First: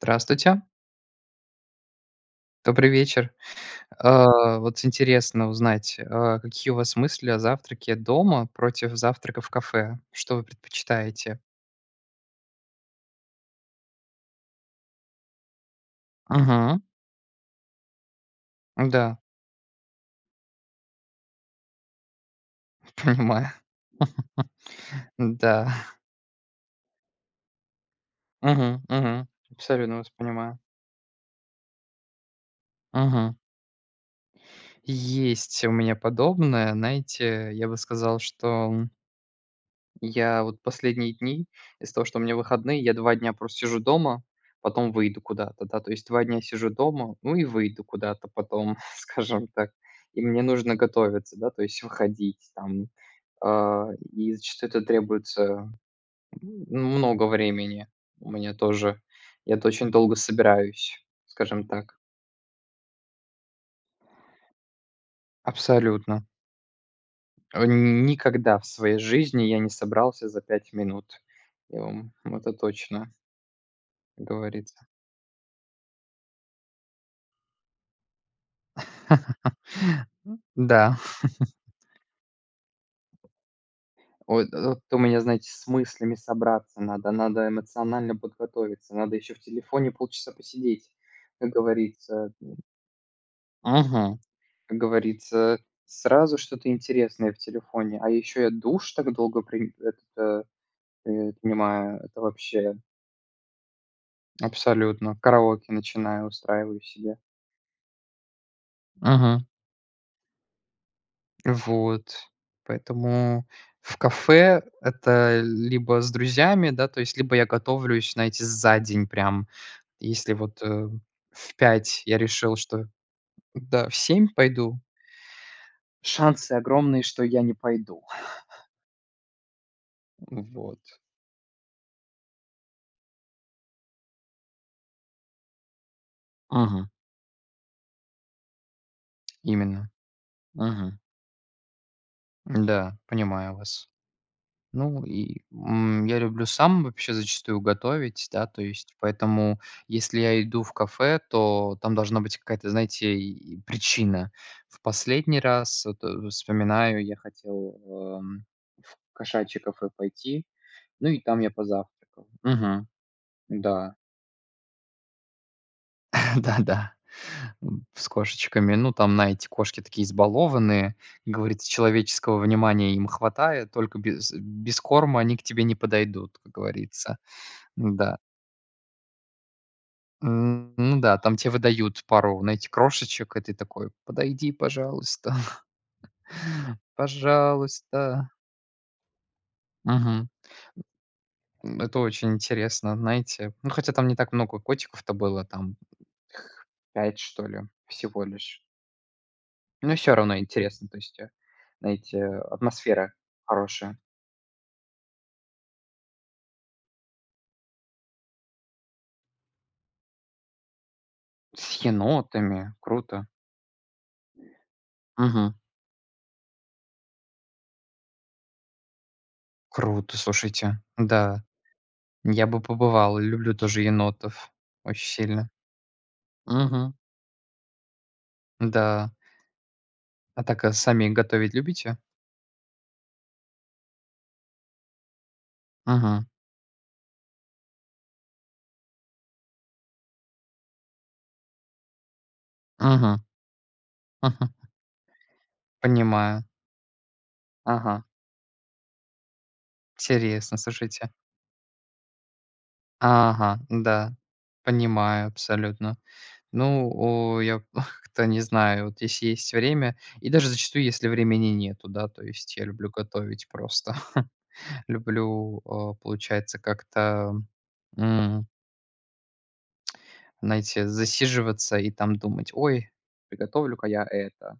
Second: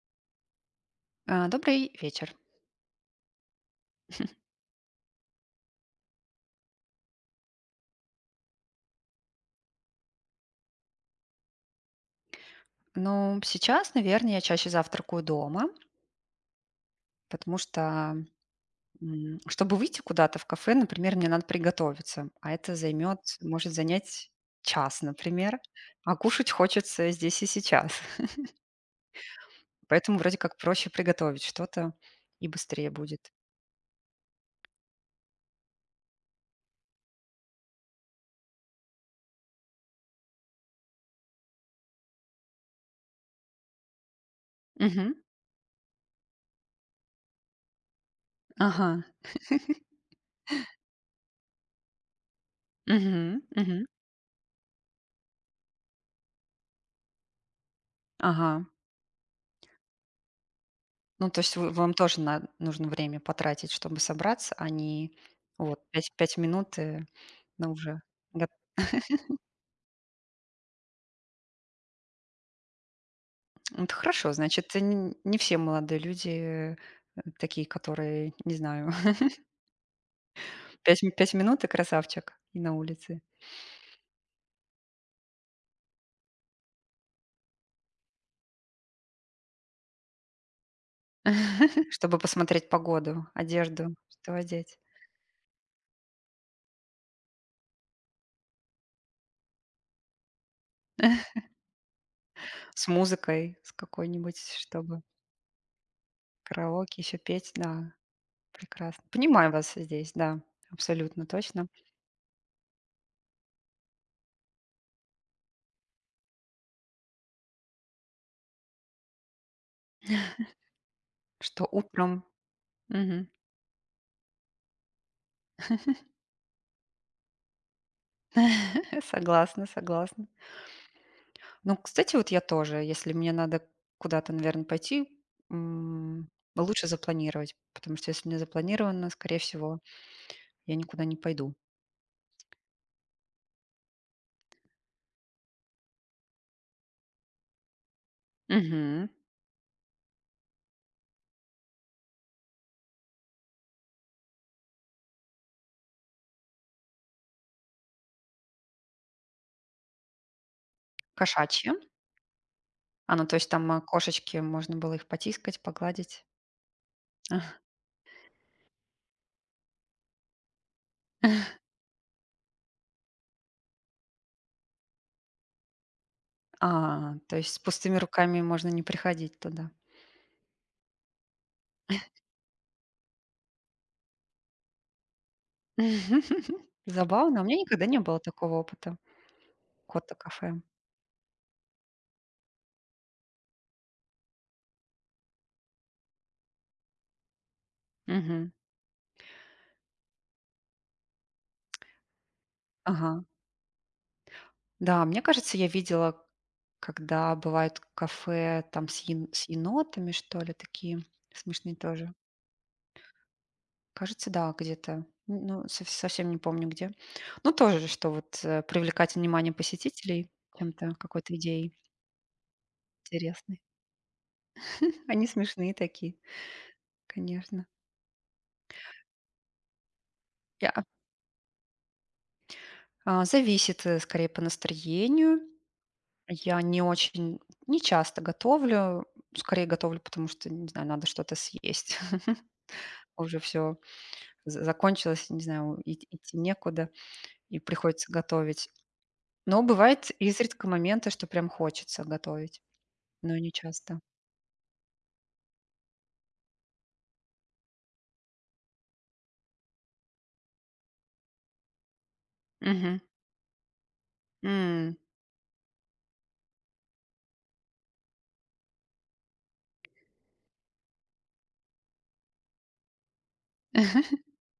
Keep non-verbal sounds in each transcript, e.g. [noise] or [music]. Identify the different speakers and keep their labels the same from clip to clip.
Speaker 1: Здравствуйте,
Speaker 2: А, добрый вечер.
Speaker 1: добрый вечер. А, вот интересно узнать, какие у вас мысли о завтраке дома против завтрака в кафе? Что вы предпочитаете?
Speaker 2: Ну, сейчас, наверное, я чаще завтракаю дома,
Speaker 1: Мгм.
Speaker 2: потому что,
Speaker 1: Да,
Speaker 2: чтобы выйти куда-то в кафе, например, мне надо приготовиться, а это
Speaker 1: [laughs]
Speaker 2: займет,
Speaker 1: понимаю.
Speaker 2: может занять час, например,
Speaker 1: Да.
Speaker 2: а кушать хочется здесь и сейчас. [laughs]
Speaker 1: Мгм. Абсолютно вас
Speaker 2: Поэтому вроде как
Speaker 1: понимаю.
Speaker 2: проще приготовить что-то и быстрее будет.
Speaker 1: Мгм. Есть у меня подобное. Знаете, я бы сказал, что я вот последние дни, из-за того, что у меня выходные, я 2 дня просто сижу дома, потом
Speaker 2: Мгм.
Speaker 1: выйду куда-то, да. То есть 2 дня сижу дома, ну и выйду куда-то потом, [laughs]
Speaker 2: Ага.
Speaker 1: скажем так. И мне нужно готовиться, да, то есть выходить там.
Speaker 2: Мгм. Мгм.
Speaker 1: А, и зачастую это требуется много времени у
Speaker 2: Ага.
Speaker 1: меня тоже. Я-то очень долго собираюсь,
Speaker 2: Ну, то есть
Speaker 1: скажем
Speaker 2: вам
Speaker 1: так.
Speaker 2: тоже нужно время потратить, чтобы собраться, а не вот пять
Speaker 1: Абсолютно.
Speaker 2: пять минут и ну, уже.
Speaker 1: Никогда в своей жизни я не собрался за 5 минут. Я вам это точно,
Speaker 2: Ну, это хорошо, значит,
Speaker 1: говорится.
Speaker 2: не все молодые люди такие, которые, не знаю, [laughs]
Speaker 1: [laughs] Да,
Speaker 2: пять, пять минут и красавчик и на улице,
Speaker 1: ой, вот у меня, знаете, с мыслями собраться надо, надо эмоционально подготовиться, надо еще в телефоне полчаса посидеть, как
Speaker 2: [laughs] чтобы
Speaker 1: говорится.
Speaker 2: посмотреть погоду, одежду,
Speaker 1: Мгм.
Speaker 2: что одеть,
Speaker 1: Как говорится, сразу что-то интересное в телефоне, а еще я душ так долго при- этот, э, э, принимаю, это вообще
Speaker 2: с музыкой, с какой-нибудь, чтобы
Speaker 1: абсолютно. Караоке начинаю, устраиваю
Speaker 2: караоке еще
Speaker 1: себе.
Speaker 2: петь, да, прекрасно.
Speaker 1: Мгм.
Speaker 2: Понимаю вас здесь, да, абсолютно точно,
Speaker 1: Вот, поэтому в кафе это либо с друзьями, да, то есть либо я готовлюсь, знаете, за день прям. Если в
Speaker 2: что
Speaker 1: 5 я
Speaker 2: утром.
Speaker 1: решил, что
Speaker 2: Мгм.
Speaker 1: да, в 7 пойду, шансы огромные, что я не пойду.
Speaker 2: [laughs] Согласна, согласна.
Speaker 1: Вот.
Speaker 2: Ну, кстати, вот я тоже. Если мне надо куда-то, наверное, пойти, м, лучше
Speaker 1: Мгм.
Speaker 2: запланировать, потому что если не запланировано, скорее всего,
Speaker 1: Именно.
Speaker 2: я
Speaker 1: Мгм.
Speaker 2: никуда не пойду.
Speaker 1: Да, понимаю вас. Ну и, я люблю сам вообще зачастую готовить, да, то есть
Speaker 2: Мгм.
Speaker 1: поэтому, если я иду в кафе, то там должна быть какая-то, знаете, и причина. В последний раз вспоминаю, я хотел, эм, в кошачье кафе пойти, ну и там я
Speaker 2: Кошачье?
Speaker 1: позавтракал. Мгм.
Speaker 2: А, ну, то есть там
Speaker 1: Да.
Speaker 2: кошечки, можно было их потискать, погладить.
Speaker 1: [laughs] Да-да,
Speaker 2: [laughs]
Speaker 1: с кошечками. Ну, там, на эти кошки такие избалованные. Как говорится, человеческого внимания им хватает, только без корма они к тебе не подойдут, как
Speaker 2: А,
Speaker 1: говорится.
Speaker 2: то есть с пустыми
Speaker 1: Да.
Speaker 2: руками можно не приходить туда.
Speaker 1: Ну да, там тебе выдают пару, знаете, крошечек, и ты такой: "Подойди, пожалуйста,
Speaker 2: [laughs]
Speaker 1: [laughs]
Speaker 2: Забавно, а у меня никогда не было
Speaker 1: пожалуйста".
Speaker 2: такого опыта. Кота
Speaker 1: Мгм.
Speaker 2: кафе.
Speaker 1: Это очень интересно, знаете. Ну, хотя там не так много котиков-то было, там 5 что ли, всего
Speaker 2: Мгм.
Speaker 1: лишь. Но все равно интересно, то есть, знаете, атмосфера
Speaker 2: Ага.
Speaker 1: хорошая.
Speaker 2: Да, мне кажется, я видела, когда бывают кафе там с енотами, что ли, такие смешные
Speaker 1: С
Speaker 2: тоже.
Speaker 1: енотами, круто.
Speaker 2: Кажется, да, где-то.
Speaker 1: Мгм.
Speaker 2: Ну, совсем не помню где. Ну, тоже, же, что вот привлекать внимание
Speaker 1: Круто,
Speaker 2: посетителей
Speaker 1: слушайте.
Speaker 2: чем-то, какой-то
Speaker 1: Да,
Speaker 2: идеей
Speaker 1: я бы побывал, люблю
Speaker 2: интересной.
Speaker 1: тоже енотов
Speaker 2: [laughs]
Speaker 1: очень
Speaker 2: Они
Speaker 1: сильно.
Speaker 2: смешные такие,
Speaker 1: Мгм.
Speaker 2: конечно.
Speaker 1: Да. А так,
Speaker 2: Я,
Speaker 1: а сами готовить любите?
Speaker 2: зависит скорее по настроению.
Speaker 1: Мгм.
Speaker 2: Я не очень, не часто готовлю. Скорее готовлю, потому что, не знаю, надо что-то съесть. [laughs]
Speaker 1: Мгм.
Speaker 2: Уже все
Speaker 1: Мгм.
Speaker 2: за закончилось, не знаю, ид идти
Speaker 1: Понимаю.
Speaker 2: некуда и
Speaker 1: Ага.
Speaker 2: приходится готовить. Но бывает
Speaker 1: Интересно,
Speaker 2: изредка моменты,
Speaker 1: слушайте.
Speaker 2: что прям хочется готовить, но не
Speaker 1: Ага,
Speaker 2: часто.
Speaker 1: да. Понимаю абсолютно. Ну, я [laughs] как-то не знаю, вот если есть время, и даже зачастую, если времени нету, да, то есть я люблю
Speaker 2: Мгм.
Speaker 1: готовить просто. [laughs]
Speaker 2: М.
Speaker 1: Люблю, получается, как-то, м, знаете, засиживаться и там думать: "Ой, приготовлю-ка я
Speaker 2: [laughs]
Speaker 1: это,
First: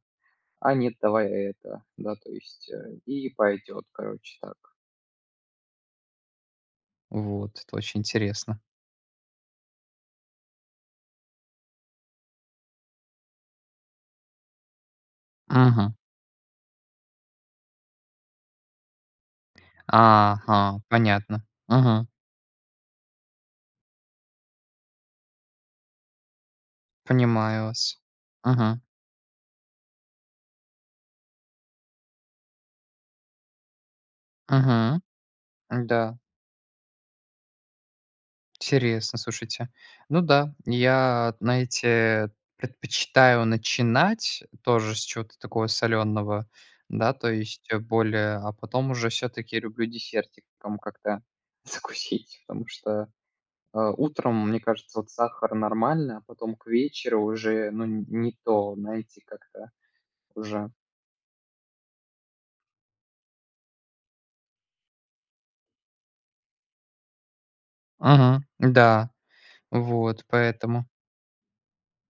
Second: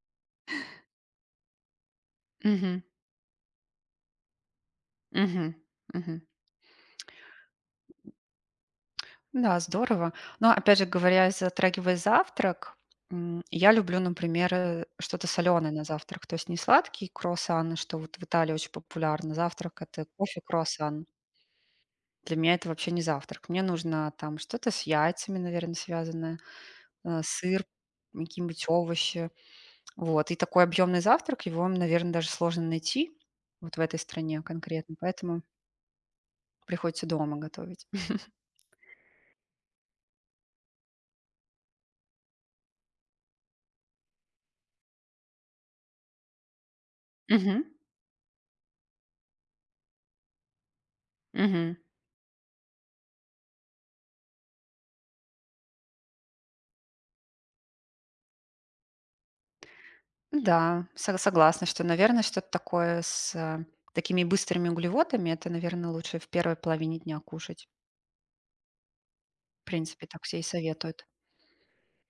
Speaker 1: а нет, давай это". Да, то есть,
Speaker 2: Мгм.
Speaker 1: и пойдет, короче, так.
Speaker 2: Мгм. Мгм.
Speaker 1: Вот, это очень интересно.
Speaker 2: Да, здорово. Но опять же говоря, затрагивая завтрак, я люблю, например, что-то соленое на
Speaker 1: Мгм.
Speaker 2: завтрак. То есть не сладкие круассаны, что вот в Италии очень популярно. Завтрак- это кофе,
Speaker 1: Ага,
Speaker 2: круассан.
Speaker 1: понятно. Мгм.
Speaker 2: Для меня это вообще не завтрак. Мне нужно там что-то с яйцами, наверное, связанное, сыр,
Speaker 1: Понимаю вас.
Speaker 2: какие-нибудь
Speaker 1: Мгм.
Speaker 2: овощи. Вот. И такой объемный завтрак, его, наверное, даже сложно найти вот в этой стране конкретно,
Speaker 1: Мгм.
Speaker 2: поэтому
Speaker 1: Да.
Speaker 2: приходится дома готовить.
Speaker 1: Интересно, слушайте. Ну да, я, знаете, предпочитаю начинать тоже с чего-то такого соленого, да, то
Speaker 2: Мгм.
Speaker 1: есть более, а потом уже все-таки люблю десертиком как-то [laughs]
Speaker 2: Мгм.
Speaker 1: закусить, потому что утром, мне кажется, вот сахар нормально, а потом к вечеру уже, ну, не то, знаете, как-то уже.
Speaker 2: Да, согласна, что, наверное, что-то такое с такими быстрыми углеводами, это, наверное, лучше в первой половине дня кушать.
Speaker 1: Ага, да,
Speaker 2: В принципе, так
Speaker 1: вот,
Speaker 2: все и
Speaker 1: поэтому,
Speaker 2: советуют.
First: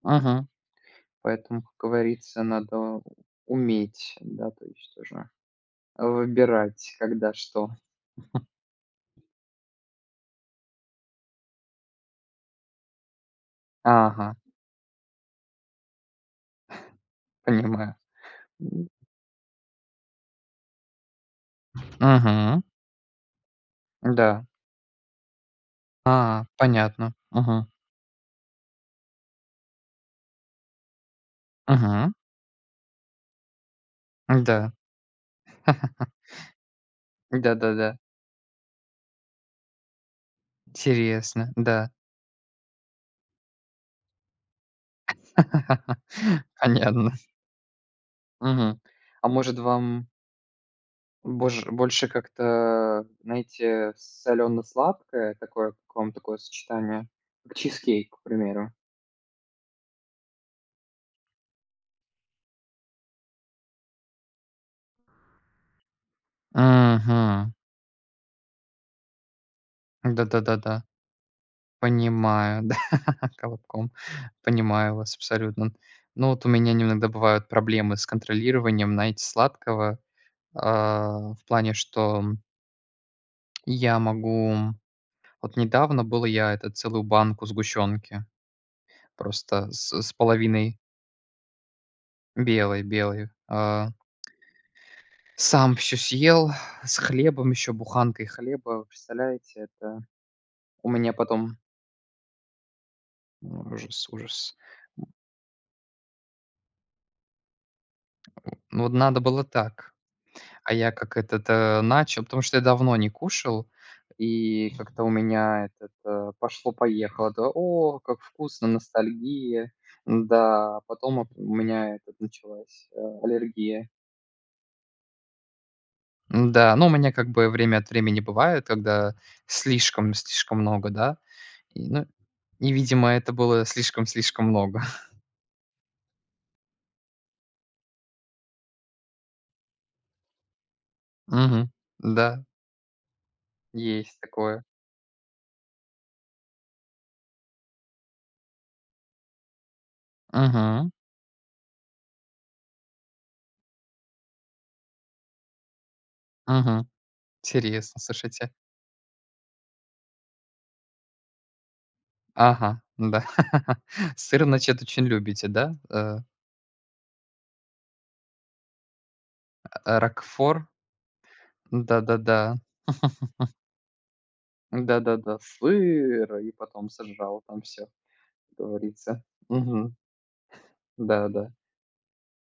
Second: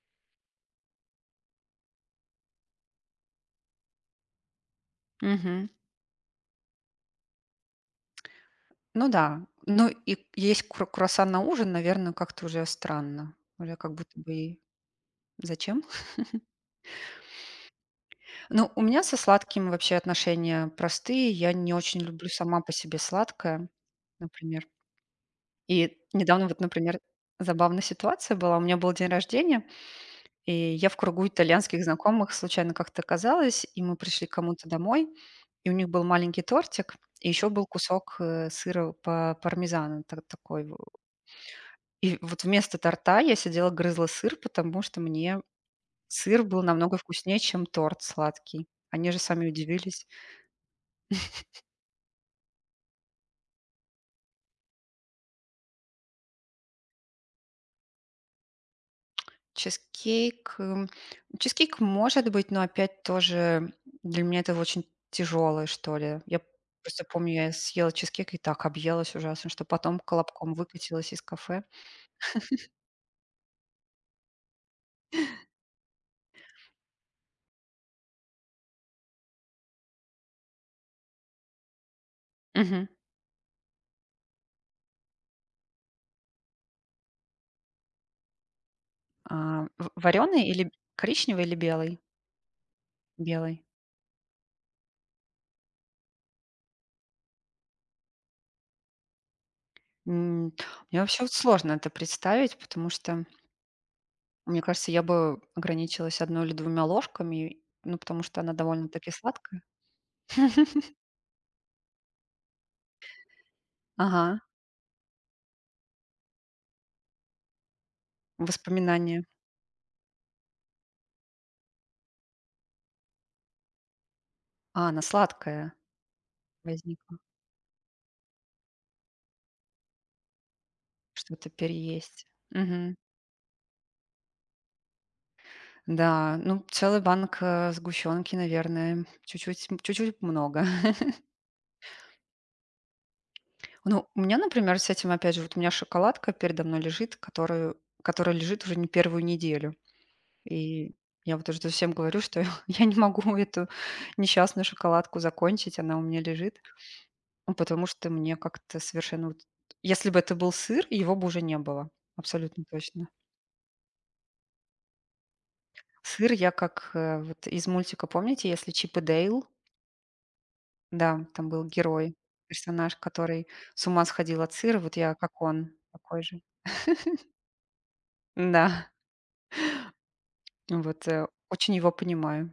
Speaker 1: ага, поэтому, как говорится, надо уметь, да, то есть уже.
Speaker 2: Мгм.
Speaker 1: Выбирать, когда что.
Speaker 2: Ну да, ну и есть круассан на ужин, наверное, как-то уже странно. Уже как будто
Speaker 1: Ага,
Speaker 2: бы и зачем?
Speaker 1: понимаю.
Speaker 2: Ну, у
Speaker 1: М.
Speaker 2: меня со сладким вообще отношения простые. Я не очень люблю сама
Speaker 1: Мгм.
Speaker 2: по себе сладкое,
Speaker 1: Да.
Speaker 2: например. И
Speaker 1: А,
Speaker 2: недавно вот, например,
Speaker 1: понятно. Мгм.
Speaker 2: забавная ситуация была. У меня был день рождения, и я в кругу итальянских
Speaker 1: Мгм.
Speaker 2: знакомых случайно как-то оказалась, и мы пришли к кому-то
Speaker 1: Да.
Speaker 2: домой, и у них был маленький тортик, и еще был
Speaker 1: Да-да-да.
Speaker 2: кусок сыра по пармезану такой.
Speaker 1: Интересно, да.
Speaker 2: И вот вместо торта я сидела, грызла сыр, потому что мне
Speaker 1: [laughs]
Speaker 2: сыр был намного
Speaker 1: Понятно.
Speaker 2: вкуснее, чем торт сладкий.
Speaker 1: Мгм.
Speaker 2: Они же
Speaker 1: А
Speaker 2: сами
Speaker 1: может,
Speaker 2: удивились.
Speaker 1: вам бож больше как-то, знаете, солено сладкое такое, как вам такое сочетание? Как чизкейк, к примеру.
Speaker 2: Чизкейк, эм, чизкейк может быть, но опять тоже для меня это очень тяжелое, что ли. Я просто помню, я
Speaker 1: Мгм.
Speaker 2: съела чизкейк и так объелась ужасно, что потом колобком
Speaker 1: Да-да-да-да.
Speaker 2: выкатилась из кафе.
Speaker 1: Понимаю, [laughs] да, колобком. Понимаю вас абсолютно. Ну, вот у меня иногда бывают проблемы с контролированием, знаете, сладкого, в плане, что
Speaker 2: Мгм.
Speaker 1: я могу вот недавно было я это целую банку сгущенки
Speaker 2: А,
Speaker 1: просто с с
Speaker 2: или
Speaker 1: половиной
Speaker 2: коричневый или белый?
Speaker 1: белой,
Speaker 2: Белый.
Speaker 1: сам все съел, с хлебом еще, буханкой хлеба. Представляете, это
Speaker 2: М,
Speaker 1: у
Speaker 2: Мне
Speaker 1: меня
Speaker 2: вообще вот
Speaker 1: потом
Speaker 2: сложно это представить, потому что,
Speaker 1: ужас.
Speaker 2: мне кажется, я бы ограничилась одной или двумя ложками, ну, потому что она
Speaker 1: Ну, вот
Speaker 2: довольно-таки
Speaker 1: надо было
Speaker 2: сладкая.
Speaker 1: так. А я
Speaker 2: [laughs]
Speaker 1: как этот, начал, потому что я давно не кушал,
Speaker 2: Ага,
Speaker 1: и как-то у меня этот, пошло-поехало. Да, о, как вкусно,
Speaker 2: воспоминания.
Speaker 1: ностальгия. Да, а потом оп у меня этот началась, аллергия.
Speaker 2: А, она сладкая
Speaker 1: Да ну, у меня
Speaker 2: возникла.
Speaker 1: как бы время от времени бывает, когда слишком много, да.
Speaker 2: Что-то
Speaker 1: И, ну,
Speaker 2: переесть.
Speaker 1: и,
Speaker 2: Мгм.
Speaker 1: видимо, это было слишком много. [laughs]
Speaker 2: Да, ну, целый банк, сгущёнки, наверное, чуть-чуть много. [laughs]
Speaker 1: Мгм. Да,
Speaker 2: Ну,
Speaker 1: есть
Speaker 2: у меня,
Speaker 1: такое.
Speaker 2: например, с этим, опять же, вот у меня шоколадка передо мной лежит, которую которая лежит уже не первую неделю.
Speaker 1: Угу,
Speaker 2: И я вот уже всем говорю, что [laughs] я не могу эту несчастную шоколадку закончить, она у меня лежит,
Speaker 1: угу.
Speaker 2: ну, потому
Speaker 1: Интересно,
Speaker 2: что мне
Speaker 1: слушайте.
Speaker 2: как-то совершенно вот. Если бы это был сыр, его бы уже не было, абсолютно
Speaker 1: Ага,
Speaker 2: точно.
Speaker 1: ну да. [laughs] Сыр, значит, очень любите, да?
Speaker 2: Сыр я как, вот из мультика, помните, если "Чип и Дейл"?
Speaker 1: А, рокфор?
Speaker 2: Да, там был герой,
Speaker 1: Да-да-да.
Speaker 2: персонаж, который с ума сходил от сыра. Вот я
Speaker 1: Да-да-да.
Speaker 2: как он, такой
Speaker 1: Сыр,
Speaker 2: же.
Speaker 1: и потом сожрал там все как
Speaker 2: Да,
Speaker 1: говорится. Мгм.
Speaker 2: [laughs] вот,
Speaker 1: Да-да.
Speaker 2: очень его понимаю.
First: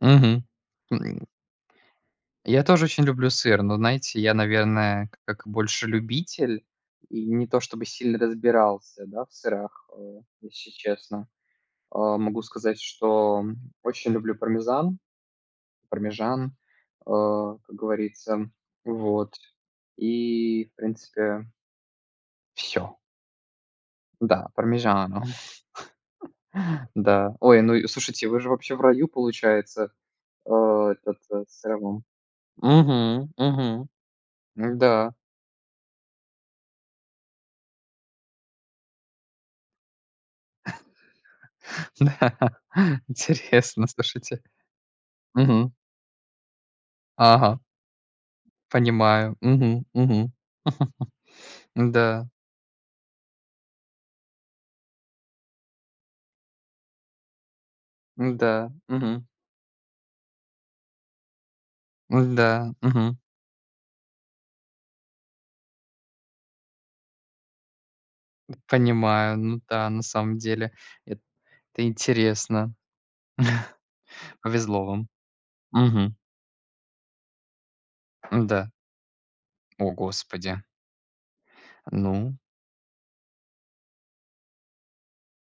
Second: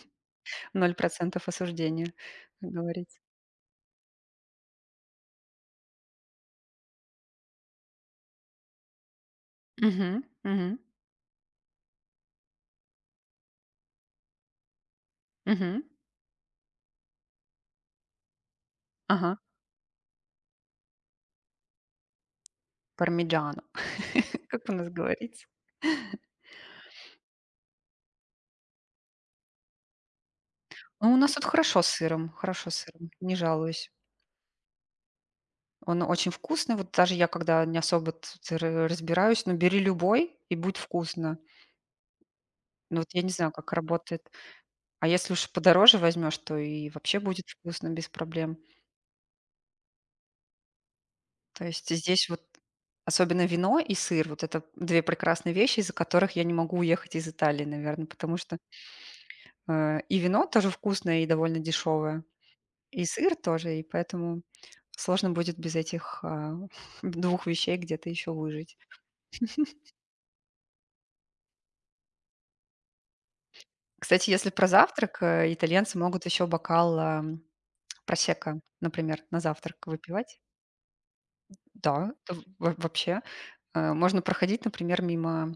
Speaker 1: Мгм.
Speaker 2: Ноль
Speaker 1: М,
Speaker 2: процентов осуждения,
Speaker 1: я
Speaker 2: как
Speaker 1: тоже очень
Speaker 2: говорится.
Speaker 1: люблю сыр, но, знаете, я, наверное, к как больше любитель и не то чтобы сильно разбирался, да, в сырах,
Speaker 2: Мгм,
Speaker 1: если
Speaker 2: мгм,
Speaker 1: честно. Могу сказать, что, очень люблю пармезан,
Speaker 2: мгм.
Speaker 1: пармежан, э, как говорится. Вот.
Speaker 2: Ага.
Speaker 1: И, в принципе, все.
Speaker 2: Пармиджано, [laughs]
Speaker 1: Да,
Speaker 2: как у нас
Speaker 1: пармезану.
Speaker 2: говорится.
Speaker 1: [laughs] Да. Ой, ну и слушайте, вы же вообще в раю, получается, э,
Speaker 2: Ну, у нас тут
Speaker 1: с сыром.
Speaker 2: хорошо с сыром,
Speaker 1: Угу,
Speaker 2: не
Speaker 1: угу.
Speaker 2: жалуюсь.
Speaker 1: Да,
Speaker 2: Он очень вкусный. Вот даже я, когда не особо тут р разбираюсь, но бери любой и будет вкусно.
Speaker 1: [laughs] да.
Speaker 2: Ну, вот я не знаю, как
Speaker 1: Интересно,
Speaker 2: работает.
Speaker 1: слушайте.
Speaker 2: А если уж
Speaker 1: Мгм.
Speaker 2: подороже возьмешь, то и вообще будет
Speaker 1: Ага,
Speaker 2: вкусно без проблем.
Speaker 1: понимаю. Угу, угу. [laughs]
Speaker 2: То есть здесь
Speaker 1: Да,
Speaker 2: вот особенно вино и сыр- вот это 2 прекрасные вещи, из-за которых я не могу уехать из Италии, наверное, потому что,
Speaker 1: да, угу,
Speaker 2: и вино тоже вкусное и довольно дешевое,
Speaker 1: да,
Speaker 2: и
Speaker 1: мгм.
Speaker 2: сыр тоже, и поэтому сложно будет без этих, [laughs] двух вещей где-то еще выжить.
Speaker 1: Понимаю. Ну да, на самом деле это интересно. [laughs]
Speaker 2: Кстати, если про
Speaker 1: Повезло вам.
Speaker 2: завтрак, итальянцы
Speaker 1: Угу.
Speaker 2: могут еще бокал, просекко,
Speaker 1: Да.
Speaker 2: например, на завтрак
Speaker 1: О,
Speaker 2: выпивать.
Speaker 1: господи.
Speaker 2: Да,
Speaker 1: Ну
Speaker 2: это во вообще, можно проходить, например, мимо.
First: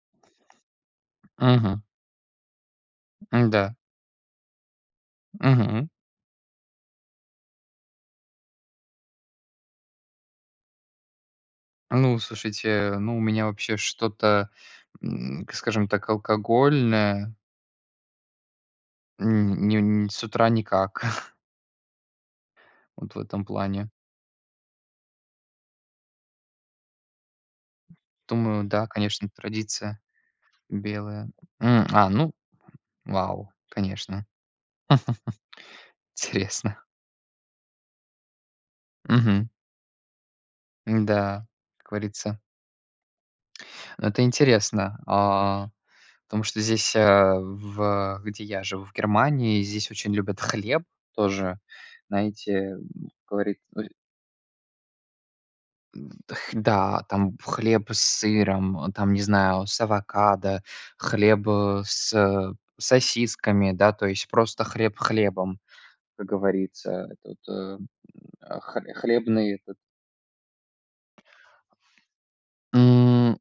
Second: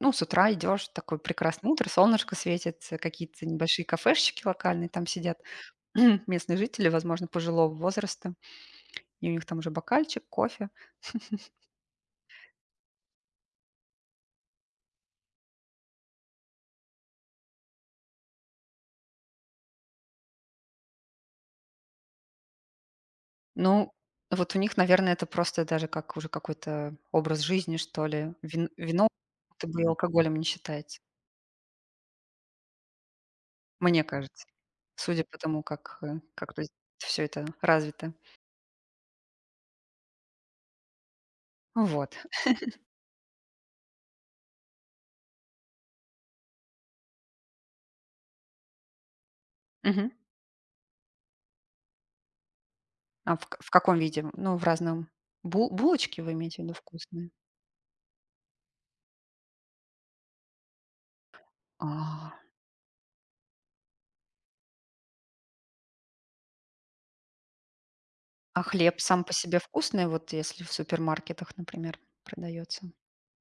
Speaker 2: Ну, с утра идешь, такое прекрасное
Speaker 1: мгм.
Speaker 2: утро, солнышко светит, какие-то
Speaker 1: Да
Speaker 2: небольшие кафешечки локальные, там сидят
Speaker 1: мгм.
Speaker 2: [clears throat] местные жители, возможно, пожилого возраста, и у них там уже бокальчик, кофе.
Speaker 1: Ну, слушайте, ну, у меня вообще что-то, м, к скажем так, алкогольное, не с утра никак, [laughs] вот в этом плане.
Speaker 2: Ну, вот у них, наверное, это просто даже как уже какой-то образ жизни, что ли.
Speaker 1: Думаю,
Speaker 2: Вин-
Speaker 1: да,
Speaker 2: вино
Speaker 1: конечно,
Speaker 2: как будто бы и
Speaker 1: традиция
Speaker 2: алкоголем не считается,
Speaker 1: белая. Ну, вау,
Speaker 2: мне
Speaker 1: конечно,
Speaker 2: кажется, судя по тому, как, э,
Speaker 1: [laughs]
Speaker 2: как тут
Speaker 1: интересно.
Speaker 2: всё это развито.
Speaker 1: Мгм. Да. Как
Speaker 2: Вот.
Speaker 1: говорится. Но это интересно, потому что здесь, э, в где я живу, в Германии, здесь
Speaker 2: Мгм.
Speaker 1: очень любят хлеб тоже. Знаете,
Speaker 2: А в к
Speaker 1: говорит
Speaker 2: в каком виде? Ну, в разном. Бу
Speaker 1: М,
Speaker 2: булочки вы имеете в виду
Speaker 1: да, там
Speaker 2: вкусные?
Speaker 1: хлеб с сыром, там, не знаю, с авокадо, хлеб, э, с,
Speaker 2: А.
Speaker 1: э, сосисками, да, то есть просто хлеб хлебом, как говорится. Этот, э, а,
Speaker 2: А
Speaker 1: хле
Speaker 2: хлеб сам по
Speaker 1: хлебный
Speaker 2: себе
Speaker 1: этот
Speaker 2: вкусный, вот если в супермаркетах, например, продается?
Speaker 1: М,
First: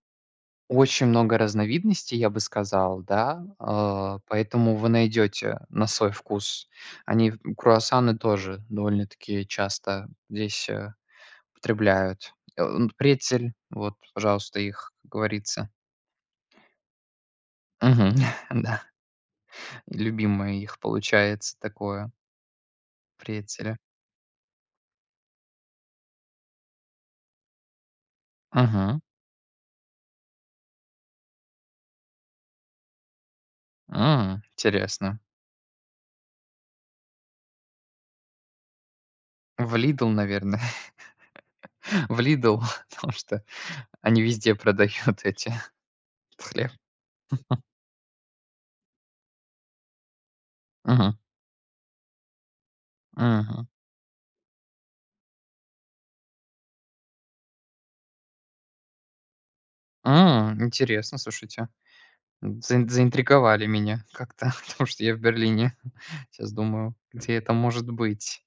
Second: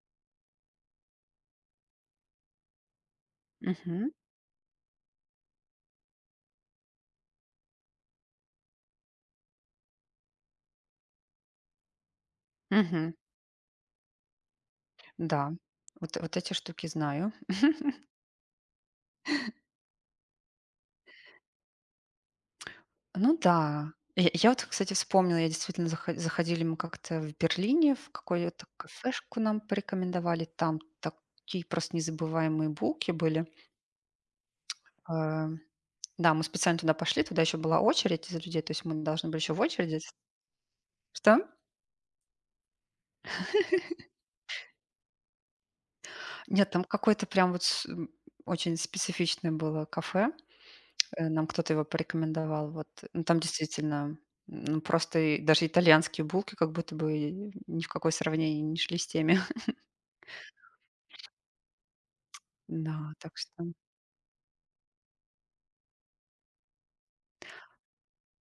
Speaker 1: очень много разновидностей, я бы сказал, да,
Speaker 2: Мгм.
Speaker 1: поэтому вы найдете на свой вкус. Они в круассаны тоже довольно-таки часто здесь, употребляют.
Speaker 2: Мгм.
Speaker 1: Претель, вот, пожалуйста, их, как
Speaker 2: Да,
Speaker 1: говорится.
Speaker 2: вот эти штуки знаю.
Speaker 1: Мгм. [laughs] Да, любимое их получается такое,
Speaker 2: Ну
Speaker 1: прецеля.
Speaker 2: да. Я вот, кстати, вспомнила, я действительно заходили мы как-то в Берлине, в какую-то
Speaker 1: Мгм.
Speaker 2: кафешку нам порекомендовали. Там такие просто незабываемые булки были.
Speaker 1: М, интересно.
Speaker 2: Э, да, мы специально туда пошли, туда еще была очередь из людей, то есть мы должны были еще в
Speaker 1: В
Speaker 2: очереди.
Speaker 1: "Лидл", наверное.
Speaker 2: Что?
Speaker 1: [laughs] В "Лидл", [laughs] потому что они везде продают эти [laughs]
Speaker 2: Нет,
Speaker 1: хлеб.
Speaker 2: там какое-то прям вот очень специфичное было кафе.
Speaker 1: Мгм.
Speaker 2: Нам кто-то его порекомендовал. Вот, ну, там
Speaker 1: Мгм.
Speaker 2: действительно, ну, просто и даже итальянские булки как будто бы и ни в какое сравнение не шли с теми. [laughs]
Speaker 1: М, интересно, слушайте.
Speaker 2: Да, так
Speaker 1: Заинтриговали
Speaker 2: что,
Speaker 1: меня как-то, [laughs] потому что я в Берлине. [laughs] Сейчас думаю, где это может быть.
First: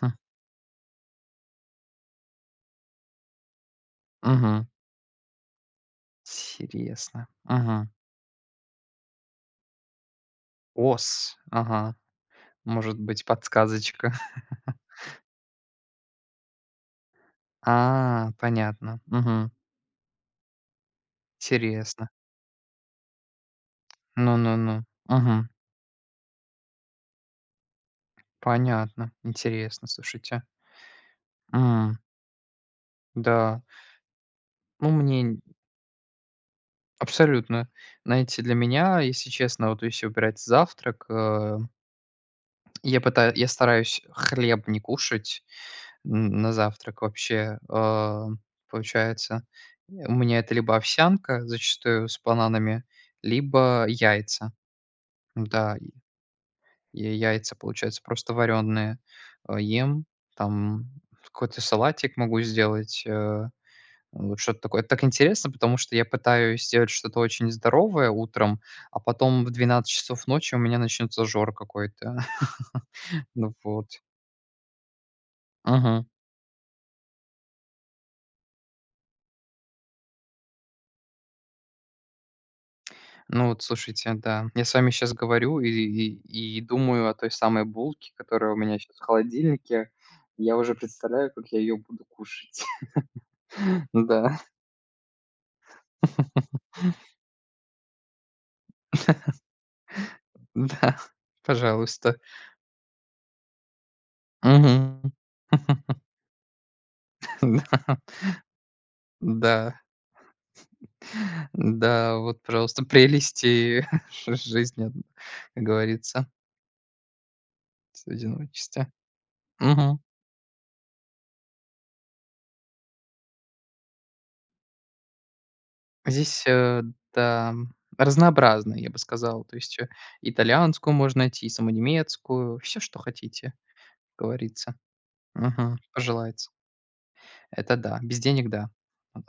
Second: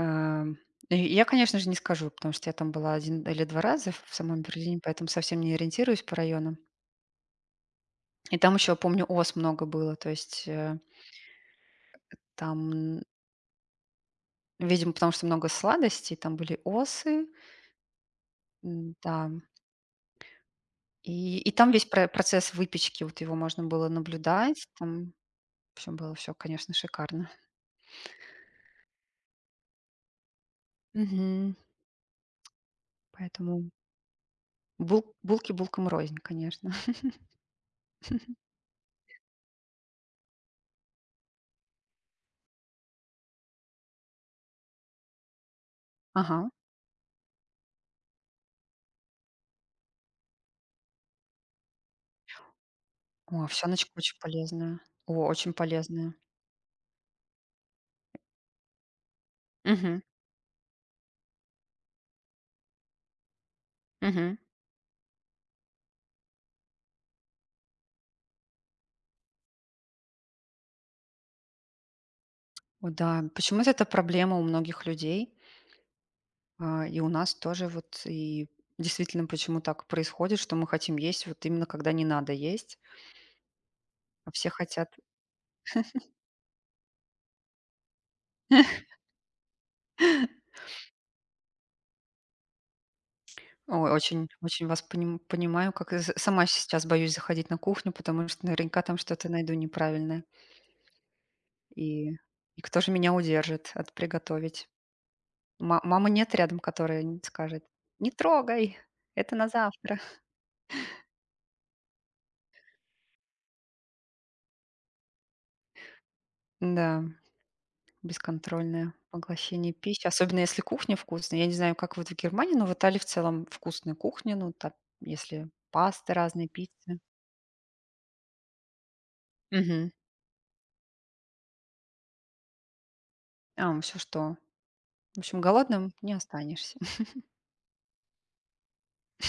Speaker 1: Хм.
Speaker 2: и я, конечно же, не скажу, потому что я там была один или 2 раза в самом
Speaker 1: Мгм.
Speaker 2: Берлине, поэтому совсем не ориентируюсь по районам.
Speaker 1: Интересно. Мгм.
Speaker 2: И там еще, помню, ос много было, то есть,
Speaker 1: Ос. Ага.
Speaker 2: там,
Speaker 1: Может
Speaker 2: м,
Speaker 1: быть, подсказочка. [laughs]
Speaker 2: видимо, потому что много сладостей, там были осы,
Speaker 1: А, понятно.
Speaker 2: м-да.
Speaker 1: Мгм.
Speaker 2: И там весь про
Speaker 1: Интересно.
Speaker 2: процесс выпечки, вот его можно было наблюдать.
Speaker 1: Ну-ну-ну.
Speaker 2: Там,
Speaker 1: Мгм.
Speaker 2: в было все, конечно, шикарно.
Speaker 1: Понятно. Интересно, слушайте.
Speaker 2: Мгм.
Speaker 1: М, да.
Speaker 2: Поэтому
Speaker 1: Ну,
Speaker 2: бул
Speaker 1: мне н
Speaker 2: булки булкам рознь, конечно. [laughs]
Speaker 1: абсолютно. Знаете, для меня, если честно, вот если убирать завтрак, я пытаюсь, я стараюсь хлеб не кушать н
Speaker 2: Ага.
Speaker 1: на завтрак вообще. Получается, у меня это либо овсянка зачастую с бананами,
Speaker 2: О,
Speaker 1: либо
Speaker 2: овсяночка очень
Speaker 1: яйца.
Speaker 2: полезная. О, очень
Speaker 1: Да.
Speaker 2: полезная.
Speaker 1: Я яйца, получается, просто вареные
Speaker 2: Мгм.
Speaker 1: ем. Там какой-то салатик могу сделать,
Speaker 2: Мгм.
Speaker 1: вот что-то такое. Это так интересно, потому что я пытаюсь сделать что-то очень здоровое утром, а потом в 12 часов ночи у меня начнётся жор какой-то. [laughs]
Speaker 2: О да,
Speaker 1: Ну
Speaker 2: почему-то это
Speaker 1: вот.
Speaker 2: проблема у многих людей.
Speaker 1: Мгм.
Speaker 2: А, и у нас тоже вот, и действительно, почему так происходит, что мы хотим есть вот именно когда не надо есть,
Speaker 1: Ну вот, слушайте,
Speaker 2: а
Speaker 1: да.
Speaker 2: все
Speaker 1: Я с вами
Speaker 2: хотят.
Speaker 1: сейчас говорю и думаю о той самой булке, которая у меня
Speaker 2: [laughs]
Speaker 1: сейчас в холодильнике. Я уже представляю, как я ее буду кушать.
Speaker 2: Ой,
Speaker 1: [laughs]
Speaker 2: очень
Speaker 1: Да,
Speaker 2: очень вас понимаю, как и с сама
Speaker 1: [laughs]
Speaker 2: сейчас боюсь заходить на кухню, потому что наверняка там что-то найду неправильное.
Speaker 1: да,
Speaker 2: И
Speaker 1: пожалуйста.
Speaker 2: и кто же меня удержит от приготовить?
Speaker 1: Мгм.
Speaker 2: Ма мамы нет рядом, которая н скажет: "Не
Speaker 1: [laughs]
Speaker 2: трогай,
Speaker 1: Да,
Speaker 2: это на
Speaker 1: да,
Speaker 2: завтра".
Speaker 1: да, вот просто прелести [laughs] жи жизни, как говорится,
Speaker 2: Да,
Speaker 1: в одиночестве.
Speaker 2: бесконтрольное поглощение
Speaker 1: Мгм.
Speaker 2: пищи, особенно если кухня вкусная. Я не знаю, как вот в Германии, но в Италии в целом вкусная кухня. Ну, там, если пасты
Speaker 1: Здесь,
Speaker 2: разные, пиццы.
Speaker 1: да, разнообразно, я бы сказал. То есть,
Speaker 2: Мгм.
Speaker 1: итальянскую можно найти, и самонемецкую, все, что хотите,
Speaker 2: А, всё,
Speaker 1: как
Speaker 2: что
Speaker 1: говорится.
Speaker 2: в общем,
Speaker 1: Мгм.
Speaker 2: голодным не
Speaker 1: Пожелается.
Speaker 2: останешься.
Speaker 1: Это да, без денег — да. Вот.